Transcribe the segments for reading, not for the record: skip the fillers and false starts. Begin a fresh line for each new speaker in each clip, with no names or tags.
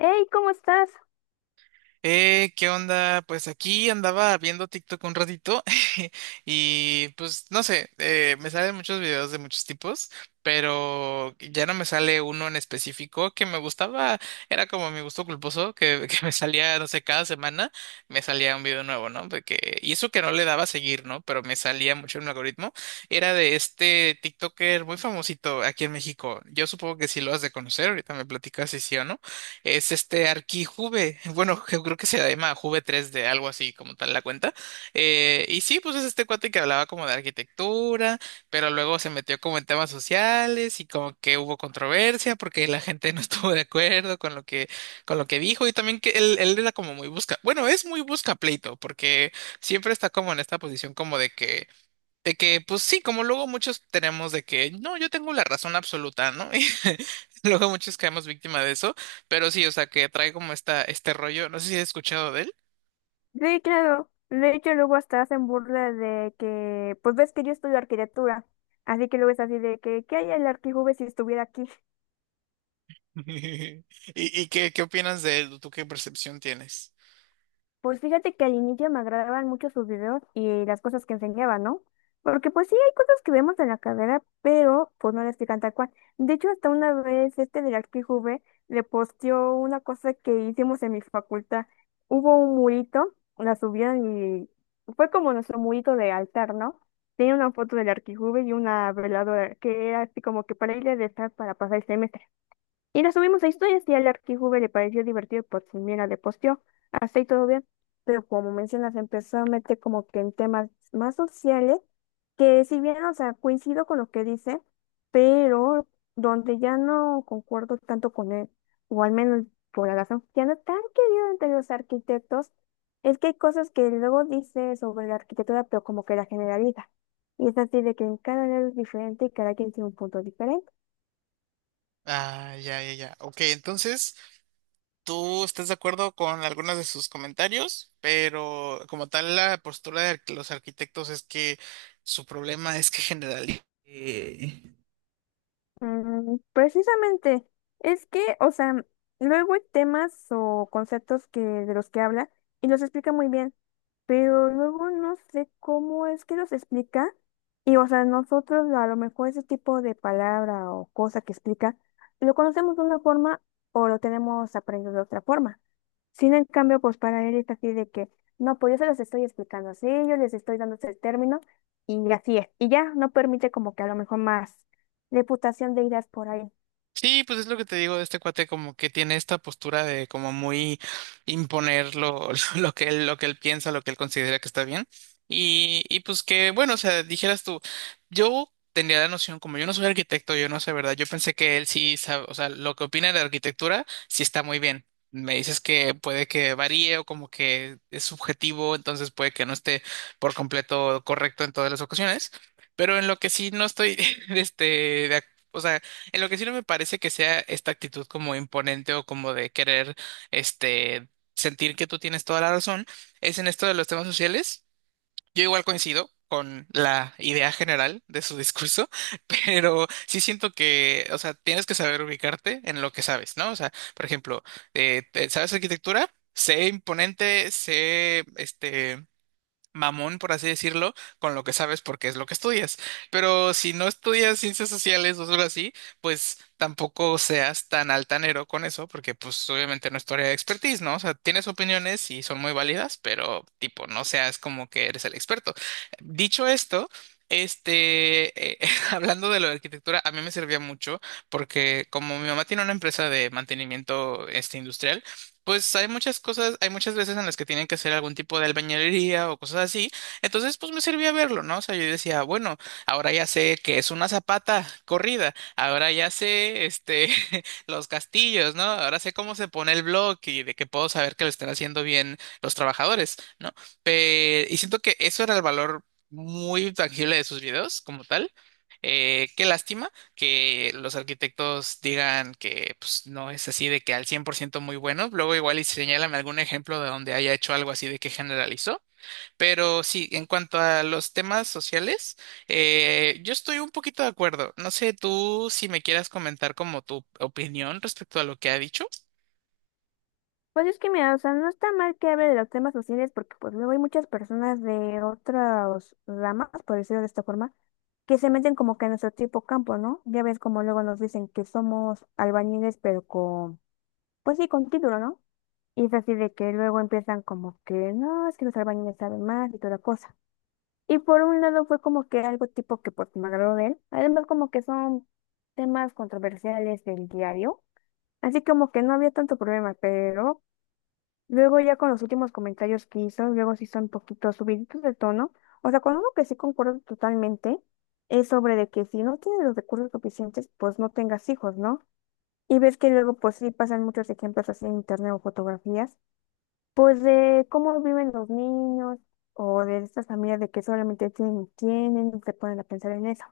Hey, ¿cómo estás?
¿Qué onda? Pues aquí andaba viendo TikTok un ratito y pues no sé, me salen muchos videos de muchos tipos, pero ya no me sale uno en específico que me gustaba. Era como mi gusto culposo, que, que me salía, no sé, cada semana me salía un video nuevo, ¿no? Porque, y eso que no le daba a seguir, ¿no? Pero me salía mucho en el algoritmo. Era de este TikToker muy famosito aquí en México. Yo supongo que sí lo has de conocer, ahorita me platicas si sí o no es este ArchiJuve. Bueno, yo creo que se llama Juve tres d, algo así como tal la cuenta. Y sí, pues es este cuate que hablaba como de arquitectura, pero luego se metió como en temas sociales y como que hubo controversia porque la gente no estuvo de acuerdo con lo que, dijo, y también que él era como muy busca, bueno, es muy busca pleito, porque siempre está como en esta posición como de que, pues sí, como luego muchos tenemos de que, no, yo tengo la razón absoluta, ¿no? Y luego muchos caemos víctima de eso, pero sí, o sea, que trae como esta, este rollo. No sé si has escuchado de él.
Sí, claro. De hecho, luego hasta hacen burla de que, pues ves que yo estudio arquitectura, así que luego es así de que, ¿qué hay el arquijube si estuviera aquí?
¿Y qué opinas de él? ¿Tú qué percepción tienes?
Pues fíjate que al inicio me agradaban mucho sus videos y las cosas que enseñaba, ¿no? Porque pues sí hay cosas que vemos en la carrera, pero pues no las explican tal cual. De hecho, hasta una vez este de la XQV le posteó una cosa que hicimos en mi facultad. Hubo un murito, la subieron y fue como nuestro murito de altar, ¿no? Tenía una foto del arquijuve y una veladora, que era así como que para ir a rezar para pasar el semestre. Y nos subimos a historias y al Arquijube le pareció divertido por si mira, le posteó, hasta ahí todo bien. Pero como mencionas, empezó a meter como que en temas más sociales, que si bien, o sea, coincido con lo que dice, pero donde ya no concuerdo tanto con él, o al menos por la razón que ya no es tan querido entre los arquitectos, es que hay cosas que luego dice sobre la arquitectura, pero como que la generaliza. Y es así de que en cada área es diferente y cada quien tiene un punto diferente.
Ah, ya, ya, ya. Ok, entonces, tú estás de acuerdo con algunos de sus comentarios, pero como tal, la postura de los arquitectos es que su problema es que generalizan.
Mm, precisamente, es que, o sea, luego hay temas o conceptos que de los que habla y los explica muy bien, pero luego no sé cómo es que los explica y, o sea, nosotros a lo mejor ese tipo de palabra o cosa que explica lo conocemos de una forma o lo tenemos aprendido de otra forma. Sin en cambio, pues para él es así de que, no, pues yo se los estoy explicando así, yo les estoy dando ese término y así es. Y ya no permite como que a lo mejor más reputación de ideas por ahí.
Sí, pues es lo que te digo de este cuate, como que tiene esta postura de como muy imponer lo, lo que él piensa, lo que él considera que está bien. Y pues que, bueno, o sea, dijeras tú, yo tenía la noción, como yo no soy arquitecto, yo no sé, ¿verdad? Yo pensé que él sí sabe, o sea, lo que opina de arquitectura sí está muy bien. Me dices que puede que varíe o como que es subjetivo, entonces puede que no esté por completo correcto en todas las ocasiones. Pero en lo que sí no estoy, este, de ac- o sea, en lo que sí no me parece que sea esta actitud como imponente o como de querer, este, sentir que tú tienes toda la razón, es en esto de los temas sociales. Yo igual coincido con la idea general de su discurso, pero sí siento que, o sea, tienes que saber ubicarte en lo que sabes, ¿no? O sea, por ejemplo, ¿sabes arquitectura? Sé imponente, sé, este, mamón, por así decirlo, con lo que sabes porque es lo que estudias. Pero si no estudias ciencias sociales o algo así, pues tampoco seas tan altanero con eso, porque pues obviamente no es tu área de expertise, ¿no? O sea, tienes opiniones y son muy válidas, pero tipo, no seas como que eres el experto. Dicho esto, este, hablando de lo de arquitectura, a mí me servía mucho porque como mi mamá tiene una empresa de mantenimiento este industrial, pues hay muchas cosas, hay muchas veces en las que tienen que hacer algún tipo de albañilería o cosas así. Entonces, pues me servía verlo, ¿no? O sea, yo decía, bueno, ahora ya sé que es una zapata corrida, ahora ya sé, este, los castillos, ¿no? Ahora sé cómo se pone el bloque y de que puedo saber que lo están haciendo bien los trabajadores, ¿no? Y siento que eso era el valor muy tangible de sus videos como tal. Qué lástima que los arquitectos digan que pues, no es así de que al 100% muy bueno. Luego igual y señálame algún ejemplo de donde haya hecho algo así de que generalizó. Pero sí, en cuanto a los temas sociales, yo estoy un poquito de acuerdo. No sé tú si me quieras comentar como tu opinión respecto a lo que ha dicho.
Pues es que mira, o sea, no está mal que hable de los temas sociales porque pues luego hay muchas personas de otras ramas, por decirlo de esta forma, que se meten como que en nuestro tipo campo, ¿no? Ya ves como luego nos dicen que somos albañiles, pero con, pues sí, con título, ¿no? Y es así de que luego empiezan como que, no, es que los albañiles saben más y toda la cosa. Y por un lado fue como que algo tipo que pues me agradó de él. Además como que son temas controversiales del diario. Así como que no había tanto problema, pero luego ya con los últimos comentarios que hizo, luego sí son un poquito subiditos de tono. O sea, con uno que sí concuerdo totalmente es sobre de que si no tienes los recursos suficientes, pues no tengas hijos, ¿no? Y ves que luego pues sí pasan muchos ejemplos así en internet o fotografías, pues de cómo viven los niños o de estas familias de que solamente tienen, y tienen, y se ponen a pensar en eso.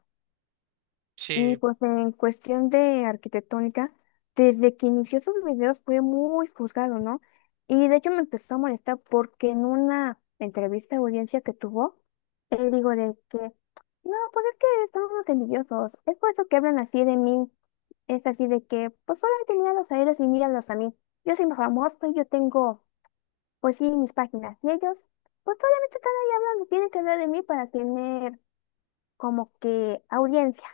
Y
Sí.
pues en cuestión de arquitectónica, desde que inició sus videos fue muy juzgado, ¿no? Y de hecho me empezó a molestar porque en una entrevista de audiencia que tuvo, él dijo de que, no, pues es que estamos unos envidiosos, es por eso que hablan así de mí, es así de que, pues solamente míralos a ellos y míralos a mí, yo soy famoso y yo tengo, pues sí, mis páginas, y ellos, pues solamente están ahí hablando, tienen que hablar de mí para tener como que audiencia.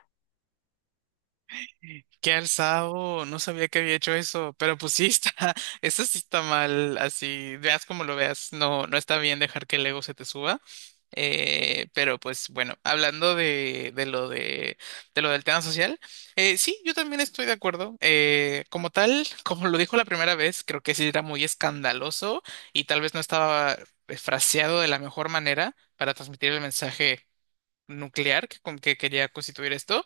Qué alzado, no sabía que había hecho eso, pero pues sí está, eso sí está mal, así, veas como lo veas. No, no está bien dejar que el ego se te suba. Pero pues bueno, hablando de lo del tema social, sí, yo también estoy de acuerdo. Como tal, como lo dijo la primera vez, creo que sí era muy escandaloso y tal vez no estaba fraseado de la mejor manera para transmitir el mensaje nuclear que, con que quería constituir esto.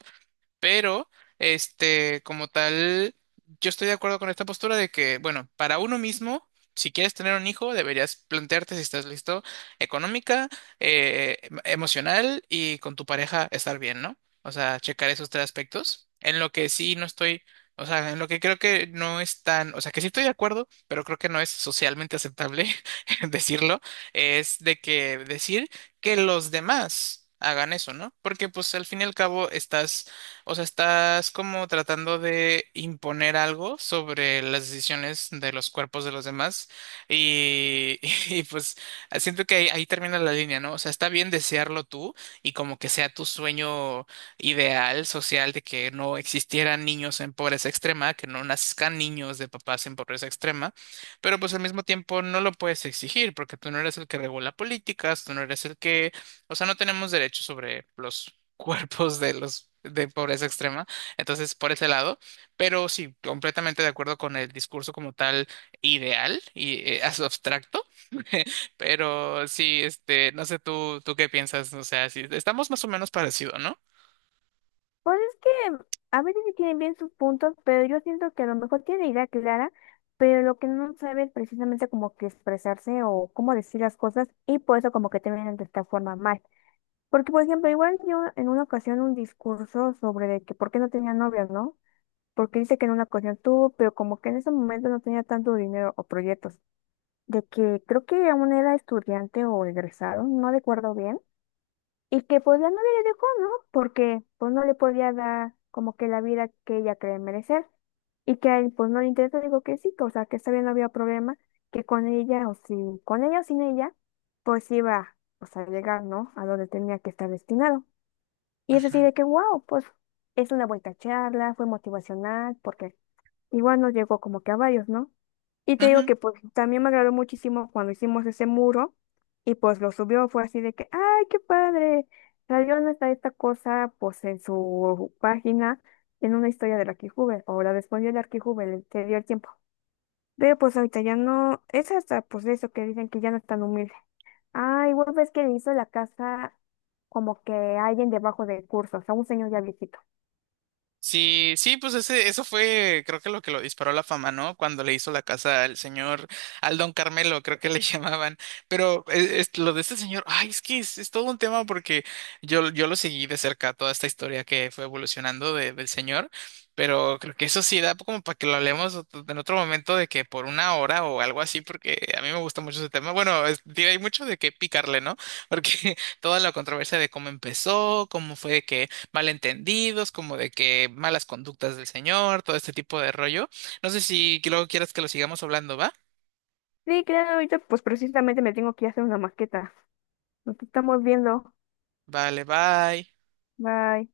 Pero, este, como tal, yo estoy de acuerdo con esta postura de que, bueno, para uno mismo, si quieres tener un hijo, deberías plantearte si estás listo económica, emocional, y con tu pareja estar bien, ¿no? O sea, checar esos tres aspectos. En lo que sí no estoy, o sea, en lo que creo que no es tan, o sea, que sí estoy de acuerdo, pero creo que no es socialmente aceptable decirlo, es de que decir que los demás hagan eso, ¿no? Porque pues al fin y al cabo estás, o sea, estás como tratando de imponer algo sobre las decisiones de los cuerpos de los demás, y, y pues siento que ahí, ahí termina la línea, ¿no? O sea, está bien desearlo tú y como que sea tu sueño ideal social, de que no existieran niños en pobreza extrema, que no nazcan niños de papás en pobreza extrema, pero pues al mismo tiempo no lo puedes exigir porque tú no eres el que regula políticas, tú no eres el que, o sea, no tenemos derechos sobre los cuerpos de los de pobreza extrema. Entonces, por ese lado, pero sí, completamente de acuerdo con el discurso como tal ideal y abstracto. Pero sí, este, no sé tú, tú qué piensas, o sea, sí, estamos más o menos parecido, ¿no?
Pues es que a veces sí tienen bien sus puntos, pero yo siento que a lo mejor tiene idea clara, pero lo que no sabe es precisamente como que expresarse o cómo decir las cosas y por eso como que terminan de esta forma mal. Porque, por ejemplo, igual yo en una ocasión un discurso sobre de que por qué no tenía novias, ¿no? Porque dice que en una ocasión tuvo, pero como que en ese momento no tenía tanto dinero o proyectos. De que creo que aún era estudiante o egresado, no recuerdo bien. Y que pues la novia le dejó, ¿no? Porque pues no le podía dar como que la vida que ella cree merecer. Y que a él pues no le interesa, digo que sí, que, o sea, que está bien, no había problema, que con ella o si, con ella o sin ella, pues iba pues, a llegar, ¿no? A donde tenía que estar destinado. Y es así
Ujú.
de que, wow, pues es una buena charla, fue motivacional, porque igual nos llegó como que a varios, ¿no? Y te digo
Ujú.
que pues también me agradó muchísimo cuando hicimos ese muro y pues lo subió, fue así de que, ¡ay, qué padre! Salió nuestra esta cosa pues en su página, en una historia del Arquijube, o la respondió el Arquijube, se dio el tiempo. Pero pues ahorita ya no, es hasta pues eso que dicen que ya no es tan humilde. Ah, igual ves que le hizo la casa como que a alguien debajo del curso, o sea, un señor ya viejito.
Sí, sí, pues ese, eso fue, creo que lo disparó a la fama, ¿no? Cuando le hizo la casa al señor, al don Carmelo, creo que le llamaban. Pero lo de este señor, ay, es que es todo un tema, porque yo lo seguí de cerca toda esta historia que fue evolucionando del señor. Pero creo que eso sí da como para que lo hablemos en otro momento, de que por 1 hora o algo así, porque a mí me gusta mucho ese tema. Bueno, hay mucho de qué picarle, ¿no? Porque toda la controversia de cómo empezó, cómo fue que malentendidos, como de que malas conductas del señor, todo este tipo de rollo. No sé si luego quieras que lo sigamos hablando, ¿va?
Sí, claro, ahorita pues precisamente me tengo que ir a hacer una maqueta. Nos estamos viendo.
Vale, bye.
Bye.